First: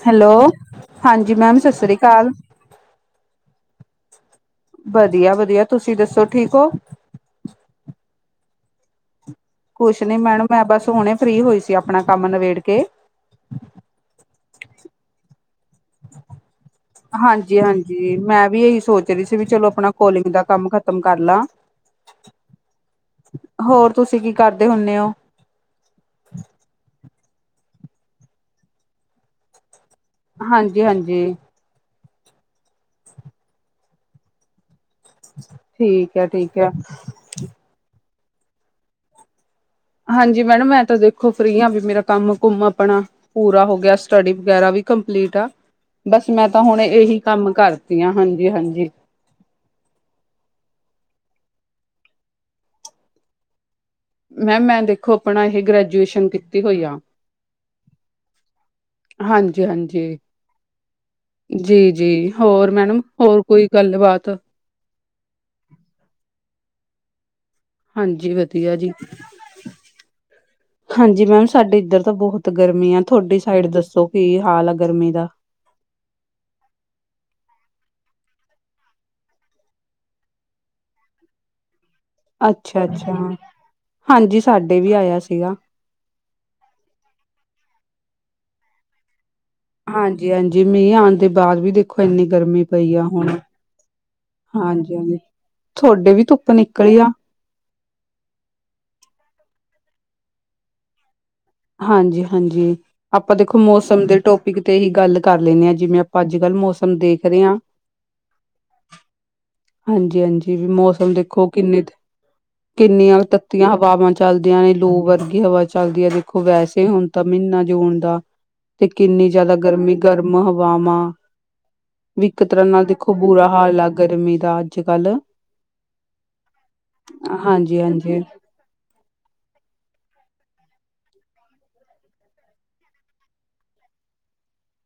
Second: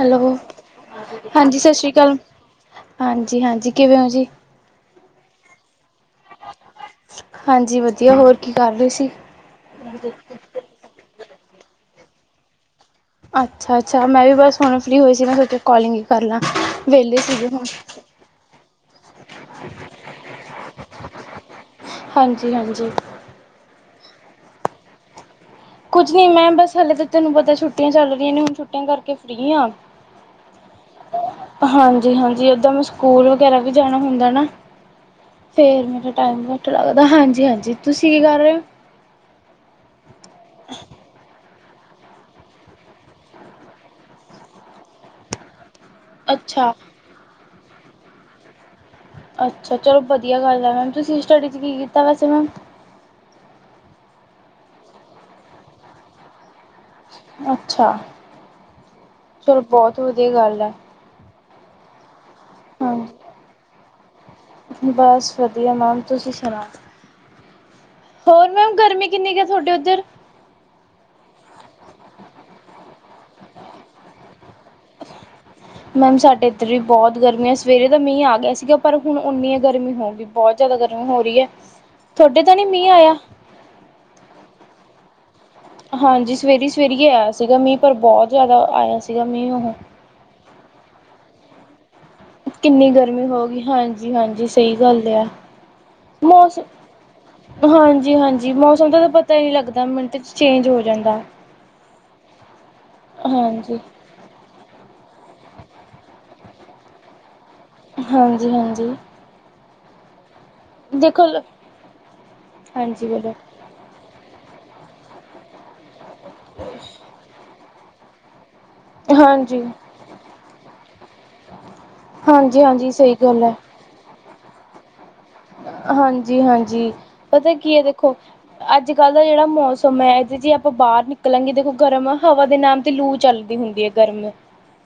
Hello, ma'am ਹਾਂਜੀ ਸਤਿ ਸ਼ਾਸ਼ਰੀ ਸ੍ਰੀ ਕਾਲ। ਅਕਾਲ। ਹਾਂਜੀ-ਹਾਂਜੀ, ਕਿਵੇਂ ਓ ਜੀ? ਵਧੀਆ ਵਧੀਆ ਤੁਸੀਂ ਦੱਸੋ ਠੀਕ ਹੋ? ਹਾਂਜੀ, ਵਧੀਆ ਹੋਰ ਕੀ ਕਰ ਰੇ ਸੀ? ਕੁਛ ਨੀ ਮੈਡਮ, ਮੈਂ ਬਸ ਹੁਣੇ ਫ੍ਰੀ ਹੋਈ ਸੀ ਆਪਣਾ ਕੰਮ ਨਿਬੇੜ ਕੇ। ਅੱਛਾ-ਅੱਛਾ, ਮੈਂ ਵੀ ਬਸ ਹੁਣੇ ਫਰੀ ਹੋਈ ਸੀ ਨਾ, ਫਿਰ ਤੇ ਕੋਲਿੰਗ ਈ ਕਰ ਲਾਂ ਵਿਹਲੇ ਸੀਗੇ ਹੁਣ ਹਾਂਜੀ-ਹਾਂਜੀ, ਮੈਂ ਵੀ ਇਹੀ ਸੋਚ ਰਹੀ ਸੀ ਵੀ ਚਲੋ, ਆਪਣਾ ਕੋਲਿੰਗ ਦਾ ਕੰਮ ਖ ਖਤਮ ਕਰਲਾ। ਹਾਂਜੀ-ਹਾਂਜੀ। ਹੋਰ ਤੁਸੀਂ ਕੀ ਕਰਦੇ ਹੁੰਨੇ ਓ? ਕੁੱਝ ਨਹੀਂ ਮੈਂਮ, ਬਸ ਹਲੇ ਤਾਂ ਤੈਨੂੰ ਪਤਾ ਛੁੱਟੀਆਂ ਚੱਲਗੀਆ ਨੇ, ਹੁਣ ਛੁੱਟੀਆਂ ਕਰਕੇ ਫਰੀ ਆ। ਹਾਂਜੀ-ਹਾਂਜੀ। ਹਾਂਜੀ-ਹਾਂਜੀ, ਓਦਾਂ ਮੈਂ ਸਕੂਲ ਵਗ਼ੈਰਾ ਵੀ ਜਾਣਾ ਹੁੰਦਾ ਨਾ। ਫੇਰ ਮੇਰਾ ਠੀਕ ਹੈ ਟਾਈਮ ਠੀਕ ਘੱਟ ਹੈ। ਲੱਗਦਾ। ਹਾਂਜੀ-ਹਾਂਜੀ ਤੁਸੀਂ ਕੀ ਕਰ ਰਹੇ? ਹਾਂਜੀ, ਮੈਡਮ ਮੈਂ ਤਾਂ ਦੇਖੋ ਫਰੀ ਆ, ਵੀ ਮੇਰਾ ਕੰਮ-ਕੁੁੰਮ ਆਪਣਾ ਪੂਰਾ ਹੋ ਗਿਆ, ਸਟੱਡੀ ਵਗ਼ੈਰਾ ਵੀ ਕੰਪਲੀਟ ਆ। ਬਸ, ਮੈਂ ਤਾਂ ਅੱਛਾ ਹੁਣ ਇਹੀ ਕੰਮ ਕਰਤੀ ਆ। ਹਾਂਜੀ-ਹਾਂਜੀ। ਅੱਛਾ ਚਲੋ, ਵਧੀਆ ਗੱਲ ਐ ਮੈਮ। ਤੁਸੀਂ ਸਟੱਡੀ 'ਚ ਕੀ ਕੀਤਾ ਵੈਸੇ ਮੈਮ? ਮੈਮ ਮੈਂ ਦੇਖੋ ਆਪਣਾ ਇਹ, ਗ੍ਰੈਜੂਏਸ਼ਨ ਕੀਤੀ ਹੋਈ ਆ। ਅੱਛਾ, ਫਿਰ ਬਹੁਤ ਹਾਂਜੀ-ਹਾਂਜੀ, ਵਧੀਆ ਗੱਲ ਐ। ਜੀ-ਜੀ ਹੋਰ ਹਾਂ ਮੈਡਮ, ਹੋਰ ਕੋਈ ਗੱਲਬਾਤ? ਬਸ, ਵਧੀਆ ਮੈਮ ਤੁਸੀਂ ਸੁਣਾਓ? ਹਾਂਜੀ ਹੋਰ ਵਧੀਆ ਮੈਮ ਜੀ। ਗਰਮੀ ਕਿੰਨੀ ਕਾ ਆ, ਤੁਹਾਡੇ ਉੱਧਰ? [inaudible] ਹਾਂਜੀ ਮੈਮ, ਸਾਡੇ ਇੱਧਰ ਤਾਂ ਬਹੁਤ ਗਰਮੀ ਆ, ਤੁਹਾਡੀ ਸਾਈਡ ਦੱਸੋ ਕੀ ਹਾਲ ਆ ਗਰਮੀ ਦਾ। ਮੈਮ, ਸਾਡੇ ਇੱਧਰ ਵੀ ਬਹੁਤ ਗਰਮੀ ਆ, ਸਵੇਰੇ ਦਾ ਮੀਂਹ ਆ ਗਿਆ ਸੀਗਾ, ਪਰ ਹੁਣ ਉਨੀਓ ਗਰਮੀ ਹੋਗੀ। ਬਹੁਤ ਜ਼ਾਦਾ ਗਰਮੀ ਹੋ ਰਹੀ ਐ। ਤੁਹਾਡੇ ਤਾਂ ਨੀ ਮੀਂਹ ਅੱਛਾ-ਅੱਛਾ। ਆਇਆ। ਹਾਂਜੀ, ਸਾਡੇ ਵੀ ਆਇਆ ਸੀਗਾ। ਹਾਂਜੀ, ਸਵੇਰੀ-ਸਵੇਰੀ ਏ ਆਇਆ ਸੀਗਾ ਮੀਂ, ਪਰ ਬਹੁਤ ਜ਼ਿਆਦਾ ਆਇਆ ਸੀਗਾ, ਮੀਂਹ ਉਹ ਹਾਂਜੀ-ਹਾਂਜੀ ਮੀਂਹ ਆਂਣ ਦੇ ਬਾਅਦ ਵੀ ਦੇਖ ਖੋ ਇੰਨੀ ਗਰਮੀ ਕਿੰਨੀ ਪਈ ਆ ਗਰਮੀ ਹੁਣ, ਹੋ ਗਈ ਹਾਂਜੀ ਹਾਂਜੀ ਸਹੀ ਗੱਲ ਹਾਂਜੀ-ਹਾਂਜੀ। ਆ ਥੋਡੇ ਵੀ ਧੁੱਪ ਨਿਕਲੀ ਆ। ਹਾਂਜੀ-ਹਾਂਜੀ, ਮੌਸਮ ਦਾ ਤਾਂ ਪਤਾ ਈ ਨੀ ਲੱਗਦਾ, ਮਿੰਟ 'ਚ ਚੇਂਜ ਹੋ ਜਾਂਦਾ। ਹਾਂਜੀ-ਹਾਂਜੀ, ਆਪਾਂ ਦੇਖੋ ਹਾਂਜੀ ਮੌਸਮ ਦੇ ਟੋਪ ਟੋਪਿਕ ਤੇ ਹੀ ਗੱਲ ਕਰ ਲ‌ਇਨੇ ਆ, ਜਿਵੇਂ ਆਪਾਂ ਅੱਜ-ਕੱਲ੍ਹ ਮੌਸਮ ਦੇਖ ਰਹੇ ਆ, ਪੀ ਹਾਂਜੀ-ਹਾਂਜੀ। ਹਾਂਜੀ-ਹਾਂਜੀ ਵੀ ਮੌਸਮ ਦੇਖੋ ਹਾਂਜੀ ਕਿੰਨੇ-ਕਿੰਨੀਆਂ ਬੋਲੋ ਤ ਤੀਆਂ ਹਵਾਵਾਂ ਚੱਲਦੀਆਂ ਨੇ, ਲੋ ਵਰਗੀ ਹਵਾ ਚੱਲਦੀ ਐ, ਦੇਖੋ ਵੈਸੇ ਹੁਣ ਤਾਂ ਮੀਨਾ ਜੂਨ ਦਾ ਤੇ ਕਿੰਨੀ ਜ਼ਿਆਦਾ ਹਾਂਜੀ ਗਰਮੀ, ਗਰਮ ਹਵਾਵਾਂ ਵੀ ਇੱਕ ਤਰ੍ਹਾਂ ਨਾਲ ਹਾਂਜੀ-ਹਾਂਜੀ ਸਹੀ ਦੇਖੋ, ਗੱਲ ਬੁਰਾ ਹੈ ਹਾਲ ਆ ਗਰਮੀ ਦਾ ਅੱਜ-ਕੱਲ੍ਹ। ਹਾਂਜੀ-ਹਾਂਜੀ ਪਤਾ ਕੀ ਹਾਂਜੀ ਐ, ਦੇਖੋ ਹਾਂਜੀ ਅੱਜ ਕੱਲ੍ਹ ਦਾ ਜਿਹੜਾ ਮੌਸਮ ਹੈ ਜੇ ਆਪਾਂ ਬਾਹਰ ਨਿਕਲਾਂਗੇ ਦੇਖੋ ਗਰਮ ਹਵਾ ਦੇ ਨਾਮ ਤੇ ਲੂ ਚੱਲਦੀ ਹੁੰਦੀ ਹੈ ਗਰਮ [inaudible]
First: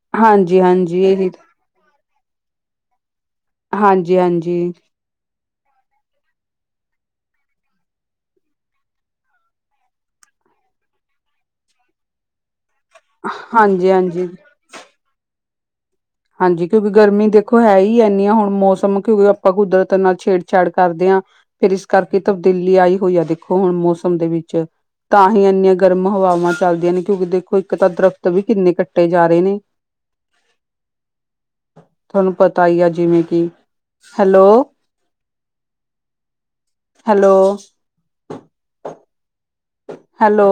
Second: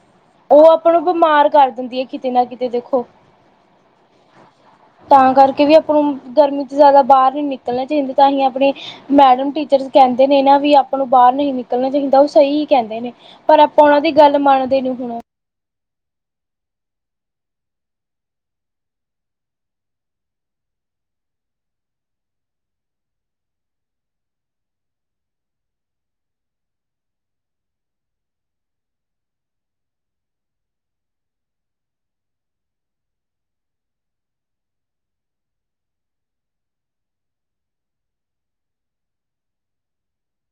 ਉਹ ਅਪਣ ਹਾਂਜੀ ਨੂੰ ਇਹੀ ਬਿਮਾਰ ਕਰ ਦਿੰਦੀ ਹੈ ਕਿਤੇ ਨਾ ਕਿਤੇ ਦੇਖੋ ਹਾਂਜੀ ਹਾਂਜੀ ਤਾਂ ਕਰਕੇ ਵੀ ਆਪਾਂ ਨੂੰ ਗਰਮੀ ਚ ਜ਼ਿਆਦਾ ਬਾਹਰ ਨਹੀਂ ਨਿਕਲਣਾ ਚਾਹੀਦਾ ਤਾਂ ਹੀ ਆਪਣੀ ਮੈਡਮ ਟੀਚਰਜ਼ ਕਹਿੰਦੇ ਨੇ ਨਾ ਵੀ ਆਪਾਂ ਨੂੰ ਬਾਹਰ ਨਹੀਂ ਨਿਕਲਣਾ ਚਾਹੀਦਾ ਉਹ ਸਹੀ ਕਹਿੰਦੇ ਨੇ ਪਰ ਆਪਾਂ ਹਾਂਜੀ ਉਹਨਾਂ ਦੀ ਹਾਂਜੀ ਗੱਲ ਮੰਨਦੇ ਨੀ ਹੁਣ ਹਾਂਜੀ ਕਿਉਂਕਿ ਗਰਮੀ ਦੇਖੋ ਹੈ ਹੀ ਇਨੀ ਆ ਹੁਣ ਮੌਸਮ ਕਿਉਂਕਿ ਆਪਾਂ ਕੁਦਰਤ ਨਾਲ ਛੇੜਛਾੜ ਕਰਦੇ ਆ ਫਿਰ ਇਸ ਕਰਕੇ ਤਬਦੀਲੀ ਆਈ ਹੋਈ ਆ ਦੇਖੋ ਹੁਣ ਮੌਸਮ ਦੇ ਵਿੱਚ ਤਾਂ ਹੀ ਇੰਨੀਆਂ ਗਰਮ ਹਵਾਵਾਂ ਚੱਲਦੀਆਂ ਨੇ ਕਿਉਂਕਿ ਦੇਖੋ ਇੱਕ ਤਾਂ ਦਰਖਤ ਵੀ ਕਿੰਨੇ ਕੱਟੇ ਜਾ ਰਹੇ ਨੇ ਤੁਹਾਨੂੰ ਪਤਾ ਹੀ ਆ ਜਿਵੇਂ ਕਿ hello hello, hello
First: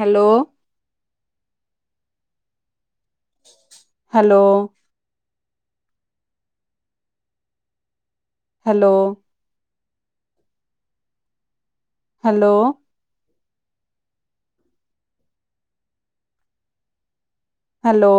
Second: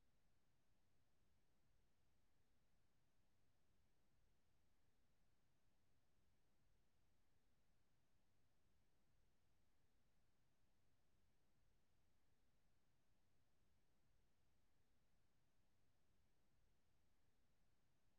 hello hello hello hello hello